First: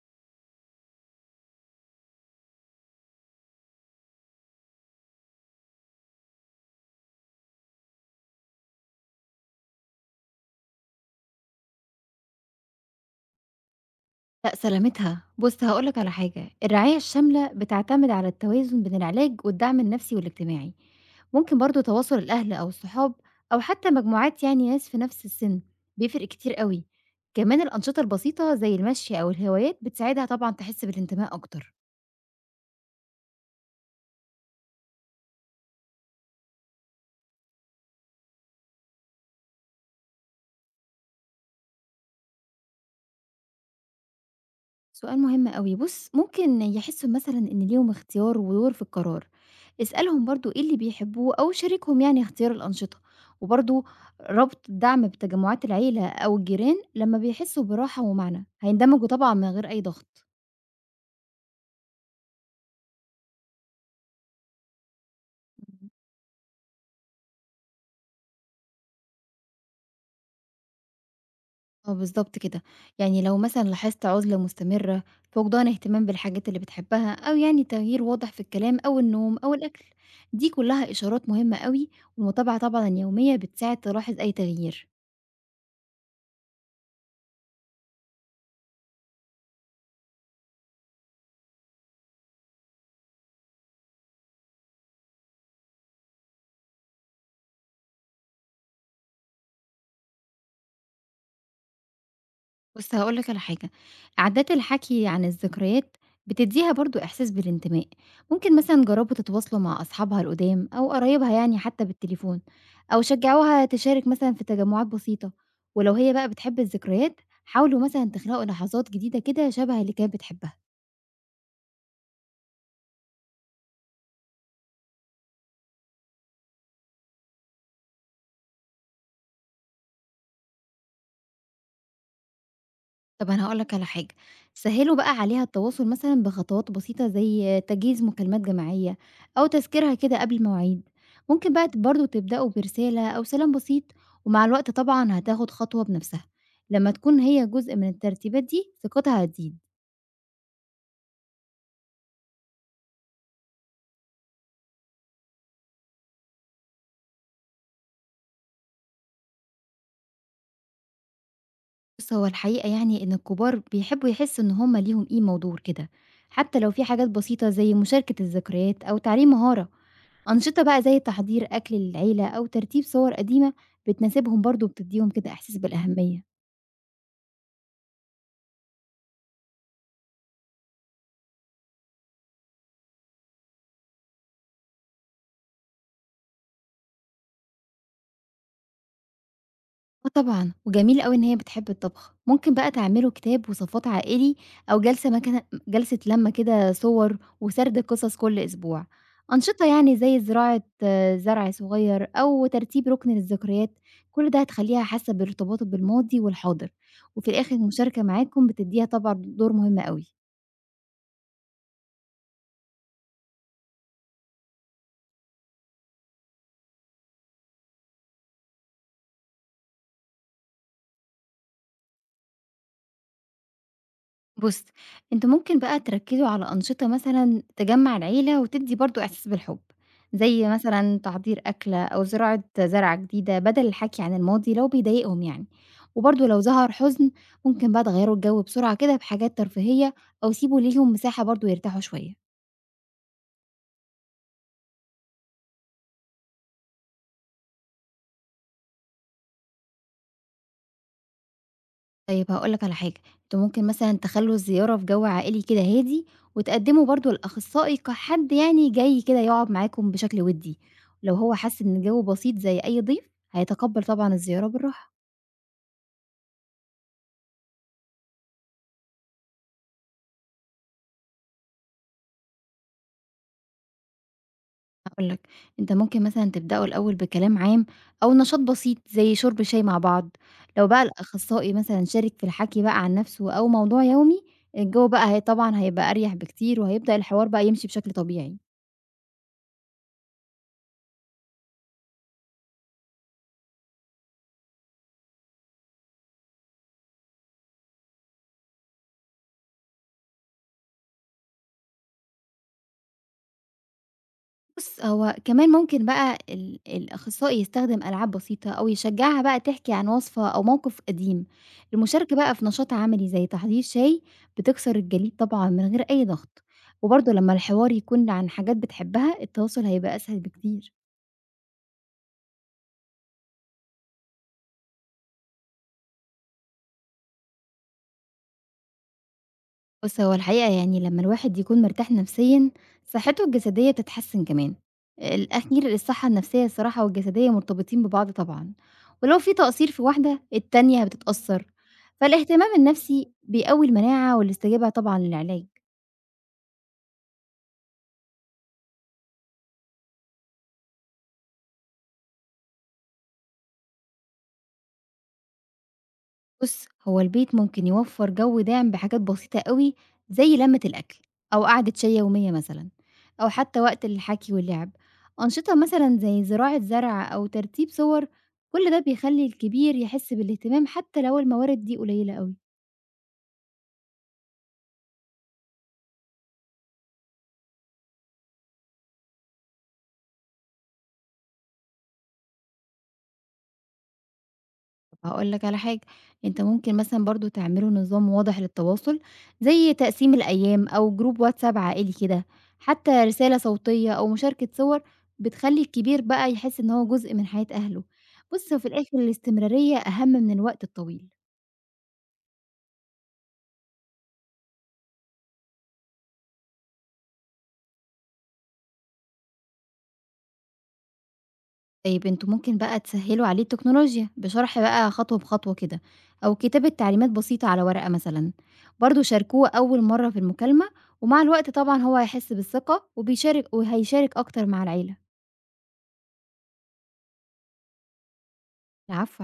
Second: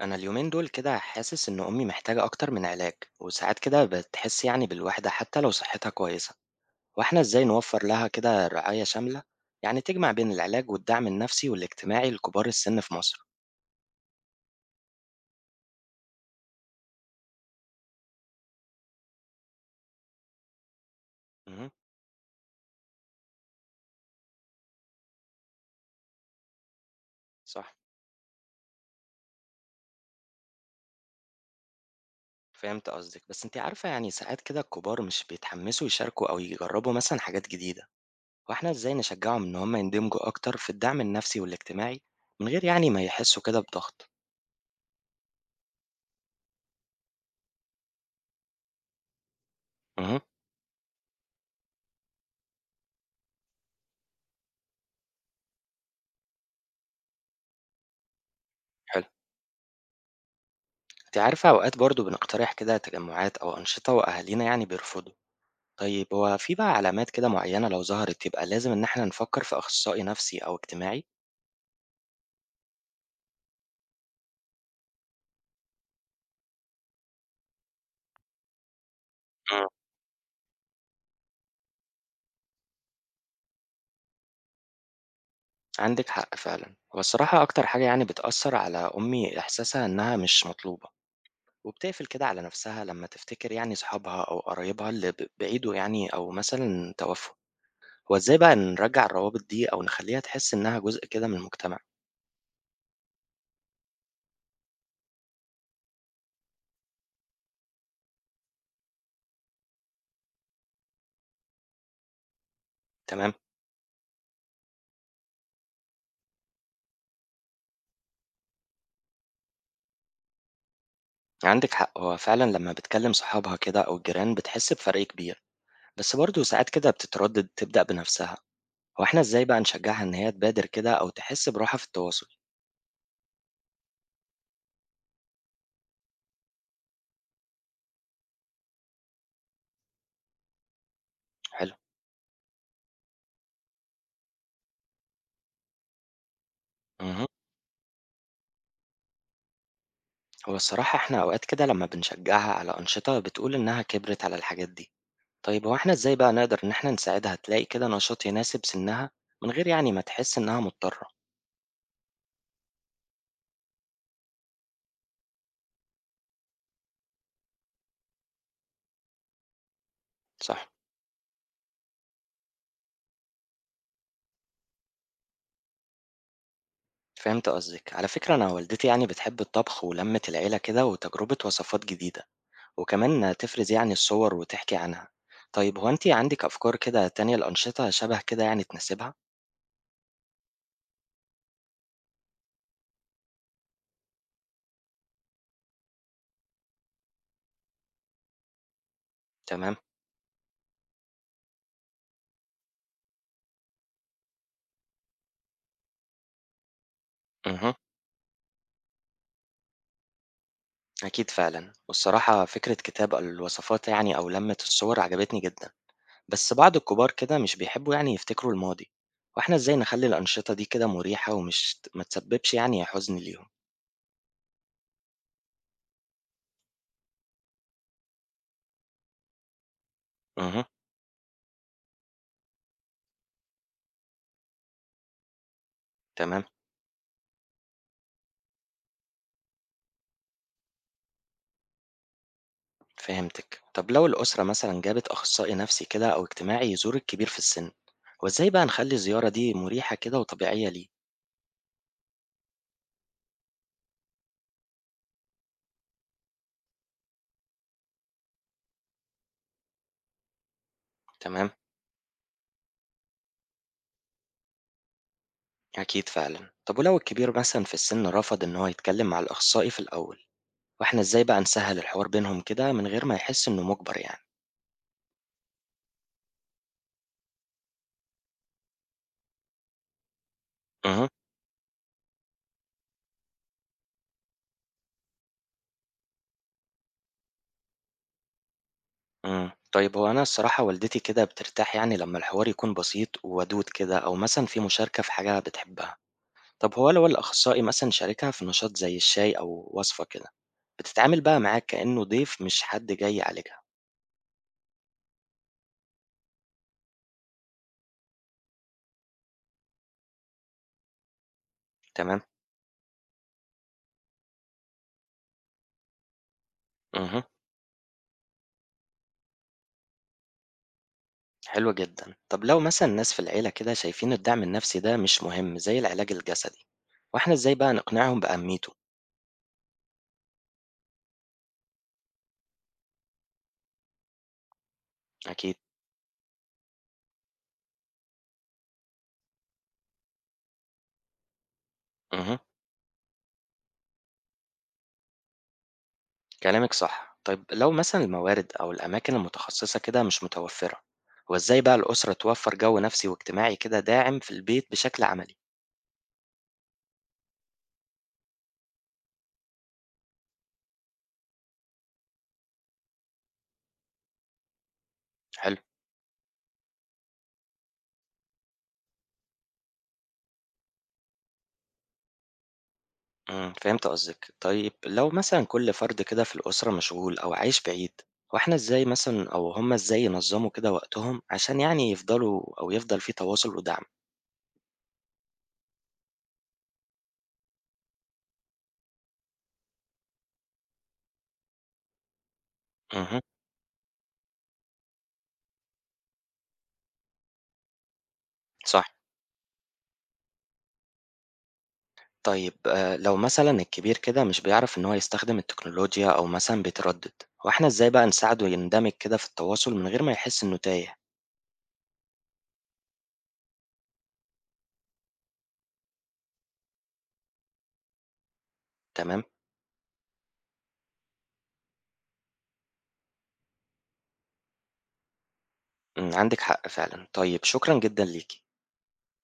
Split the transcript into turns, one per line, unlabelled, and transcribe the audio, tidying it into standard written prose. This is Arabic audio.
أنا اليومين دول كده حاسس إن أمي محتاجة أكتر من علاج، وساعات كده بتحس يعني بالوحدة حتى لو صحتها كويسة. وإحنا إزاي نوفر لها كده رعاية شاملة يعني تجمع بين العلاج والدعم النفسي والاجتماعي لكبار السن في مصر؟
لأ، سلامتها. بُص، هاقول لك على حاجة، الرعاية الشاملة بتعتمد على التوازن بين العلاج والدعم النفسي والاجتماعي. ممكن
امم.
برضه تواصل الأهل أو الصحاب أو حتى مجموعات يعني ناس في نفس السِن، بيفرق كتير أوي. كمان
صح.
الأنشطة البسيطة زي المشي أو الهوايات بتساعدها طبعًا تحس بالانتماء أكتر.
فهمت قصدك، بس أنت عارفة يعني ساعات كده الكبار مش بيتحمسوا يشاركوا أو يجربوا مثلا حاجات جديدة، وإحنا إزاي نشجعهم إن هم يندمجوا أكتر في الدعم النفسي والاجتماعي من غير يعني ما يحسوا كده بضغط؟
سؤال مهم أوي، بُص ممكن يحسّوا مثلًا إن ليهم اختيار ودور في القرار،
امم.
اسألهم برضه إيه اللي بيحبوه أو شاركهم يعني اختيار الأنشطة، وبرضه ربط الدعم بتجمعات العيلة أو الجيران لمّا بيحسّوا براحة ومعنى،
حلو.
هيندمجوا طبعًا من غير أي ضغط.
أنتِ عارفة أوقات برضه بنقترح كده تجمُّعات أو أنشطة وأهالينا يعني بيرفضوا.
إمم.
طيب، هو في بقى علامات كده معيّنة لو ظهرت يبقى لازم إن إحنا نفكّر في أخصائي نفسي أو اجتماعي؟
آه بالضبط كده، يعني لو مثلًا لاحظت عُزلة مستمرة، فقدان اهتمام بالحاجات اللي بتحبها، أو يعني تغيير واضح في الكلام أو النوم أو
إمم.
الأكل، دي كلّها إشارات مهمة أوي، والمتابعة طبعًا يومية بتساعد تلاحظ أي تغيير.
عندِك حق فعلًا. هو الصراحة أكتر حاجة يعني بتأثّر على أمي إحساسها إنها مش مطلوبة، وبتقفل كده على نفسها لمّا تفتكر يعني صحابها أو قرايبها اللي بعيدوا يعني، أو مثلًا توفّوا. هو إزاي بقى نرجّع الروابط دي أو نخلّيها تحس إنها جزء كده من المجتمع؟
بُص هاقول لك على حاجة، عادات الحكي عن الذكريات بتدّيها برضه إحساس بالانتماء، ممكن مثلًا جرّبوا تتواصلوا مع أصحابها القدام أو قرايبها يعني حتى بالتليفون، أو
تمام؟
شجّعوها تشارك مثلًا في تجمعات بسيطة، ولو هي بقى بتحب الذكريات حاولوا مثلًا تخلقوا لحظات جديدة كده شبه اللي كانت بتحبها.
عندك حق، هو فعلا لما بتكلم صحابها كده أو الجيران بتحس بفرق كبير، بس برضه ساعات كده بتتردد تبدأ بنفسها. هو احنا ازاي بقى نشجعها إن هي تبادر كده أو تحس براحة في التواصل؟
طب أنا هاقول لك على حاجة، سهّلوا بقى عليها التواصل مثلًا بخطوات بسيطة زي تجهيز مكالمات جماعية أو تذكيرها كده قبل المواعيد، ممكن بقى
حلو.
برضه تبدأوا برسالة أو سلام بسيط ومع الوقت طبعًا هتاخد خطوة بنفسها، لمّا تكون
مه.
هي جزء من الترتيبات دي ثقتها هتزيد.
هو الصراحة احنا أوقات كده لما بنشجعها على أنشطة بتقول إنها كبرت على الحاجات دي. طيب هو احنا ازاي بقى نقدر إن احنا نساعدها تلاقي كده نشاط يناسب سنها من غير يعني ما تحس إنها مضطرة؟
بُص هو الحقيقة يعني إن الكبار بيحبّوا يحسّوا إن هم ليهم قيمة ودور كده، حتى لو في حاجات بسيطة زي مشاركة الذكريات أو تعليم مهارة. أنشطة
صح.
بقى زي تحضير أكل للعيلة أو ترتيب صور قديمة بتناسبهم برضه وبتديهم كده إحساس بالأهمية.
فهمت قصدك. على فكرة أنا والدتي يعني بتحب الطبخ ولمة العيلة كده وتجربة وصفات جديدة، وكمان تفرز يعني الصور وتحكي عنها. طيب هو أنتِ عندِك أفكار كده تانية لأنشطة شبه كده يعني تناسبها؟
آه طبعًا، وجميل أوي إن هي بتحب الطبخ، ممكن بقى تعملوا كتاب وصفات عائلي أو جلسة لمة كده صور وسرد قصص كل أسبوع. أنشطة
تمام،
يعني زي زراعة آه، زرع صغير أو ترتيب ركن للذكريات، كل ده هتخليها حاسة بارتباطه بالماضي والحاضر، وفي الآخر
اهم،
المشاركة معاكم بتديها طبعًا دور مهم أوي.
أكيد فعلًا. والصراحة فكرة كتاب الوصفات يعني أو لمة الصور عجبتني جدًا، بس بعض الكبار كده مش بيحبوا يعني يفتكروا الماضي، وإحنا إزاي نخلي الأنشطة دي كده مريحة ومش ما تسببش يعني حزن ليهم؟
بُص، أنتم ممكن بقى تركّزوا على أنشطة مثلًا تجمّع العيلة وتدّي برضه إحساس بالحب، زي
اهم،
مثلًا تحضير أكلة أو زراعة زرعة جديدة بدل الحكي عن الماضي لو بيضايقهم يعني، وبرضه لو
تمام،
ظهر حزن ممكن بقى تغيّروا الجو بسرعة كده بحاجات ترفيهية أو سيبوا ليهم مساحة برضه يرتاحوا شوية.
فهمتِك. طب لو الأسرة مثلًا جابت أخصائي نفسي كده أو اجتماعي يزور الكبير في السن، هو إزاي بقى نخلي الزيارة دي مريحة كده وطبيعية ليه؟
طيب هاقول لك على حاجة، أنتم ممكن مثلًا تخلّوا الزيارة في جو عائلي كده هادي، وتقدّموا برضه الأخصائي كحد يعني جاي كده يقعد معاكم بشكل ودّي، لو هو
تمام.
حَس إن الجو بسيط زي أي ضيف هيتقبّل طبعًا الزيارة بالراحة،
أكيد فعلا. طب ولو الكبير مثلا في السن رفض إن هو يتكلم مع الأخصائي في الأول، وإحنا إزاي بقى نسهل الحوار بينهم كده من غير ما يحس إنه مجبر يعني؟
هاقول لك أنت ممكن مثلًا تبدأوا الأول بكلام عام أو نشاط بسيط زي شرب شاي مع بعض، لو بقى
أها.
الأخصائي مثلًا شارك في الحكي بقى عن نفسه أو موضوع يومي، الجو بقى هي طبعًا هيبقى أريح بكتير وهيبدأ الحوار بقى يمشي بشكل طبيعي.
أمم. طيب هو أنا الصراحة والدتي كده بترتاح يعني لما الحوار يكون بسيط وودود كده، أو مثلا في مشاركة في حاجة بتحبها. طب هو لو الأخصائي مثلا شاركها في نشاط زي الشاي أو وصفة كده، بتتعامل بقى معاه كأنه ضيف مش حد جاي يعالجها.
بُص، هو كمان ممكن بقى الأخصائي يستخدم ألعاب بسيطة أو يشجّعها بقى تحكي عن وصفة أو موقف قديم، المشاركة
تمام.
بقى في نشاط عملي زي تحضير شاي بتكسر الجليد طبعًا من غير أي ضغط، وبرضه
أها.
لمّا الحوار يكون عن حاجات بتحبها التواصل هيبقى أسهل بكتير.
حلو جدًا. طب لو مثلًا ناس في العيلة كده شايفين الدعم النفسي ده مش مهم زي العلاج الجسدي، وإحنا إزاي بقى نقنعهم بأهميته؟
بُص، هو الحقيقة يعني لمّا الواحد يكون مرتاح نفسيًا، صحته الجسدية بتتحسن كمان.
أكيد.
الأخير الصحة النفسية الصراحة والجسدية مرتبطين ببعض طبعًا، ولو في تقصير في واحدة، التانية بتتأثر.
اهم.
فالاهتمام النفسي بيقوي المناعة والاستجابة طبعًا للعلاج.
كلامِك صح. طيب لو مثلًا الموارد أو الأماكن المتخصصة كده مش متوفرة، هو إزاي بقى الأسرة توفر جو نفسي واجتماعي كده داعم في البيت بشكل عملي؟
بُص، هو البيت ممكن يوفّر جو داعم بحاجات بسيطة أوي، زي لمّة الأكل أو قعدة شاي يومية مثلًا، أو حتى وقت الحكي واللعب. أنشطة
حلو.
مثلًا زي زراعة زرع أو ترتيب صور، كل ده بيخلّي الكبير يحس بالاهتمام حتى لو الموارد دي قليلة أوي.
فهمت قصدِك. طيب لو مثلًا كل فرد كده في الأسرة مشغول أو عايش بعيد، هو إحنا إزاي مثلًا أو هم إزاي ينظموا كده وقتهم عشان يعني يفضلوا أو يفضل في تواصل ودعم؟
طب هاقول لك على حاجة، أنت ممكن مثلًا برضه تعملوا نظام واضح للتواصل، زي تقسيم الأيام أو Group واتساب عائلي كده، حتى
اهم.
رسالة صوتية أو مشاركة صور بتخلّي الكبير بقى يحس إن هو جزء من حياة أهله. بُص، هو في
صح.
الآخر الاستمرارية أهم من الوقت الطويل.
طيب لو مثلًا الكبير كده مش بيعرف إن هو يستخدم التكنولوجيا أو مثلًا بيتردد، هو إحنا إزاي بقى نساعده يندمج كده في التواصل من غير ما يحس إنه تايه؟
طيب أنتم ممكن بقى تسهّلوا عليه التكنولوجيا بشرح بقى خطوة بخطوة كده، أو كتابة تعليمات بسيطة على ورقة مثلًا. برضه
تمام؟
شاركوه أول مرة في المكالمة، ومع الوقت طبعًا هو هيحس بالثقة وهيشارك أكتر مع العيلة.
عندِك حق فعلًا. طيب شكرًا جدًا ليكِ.
العفو على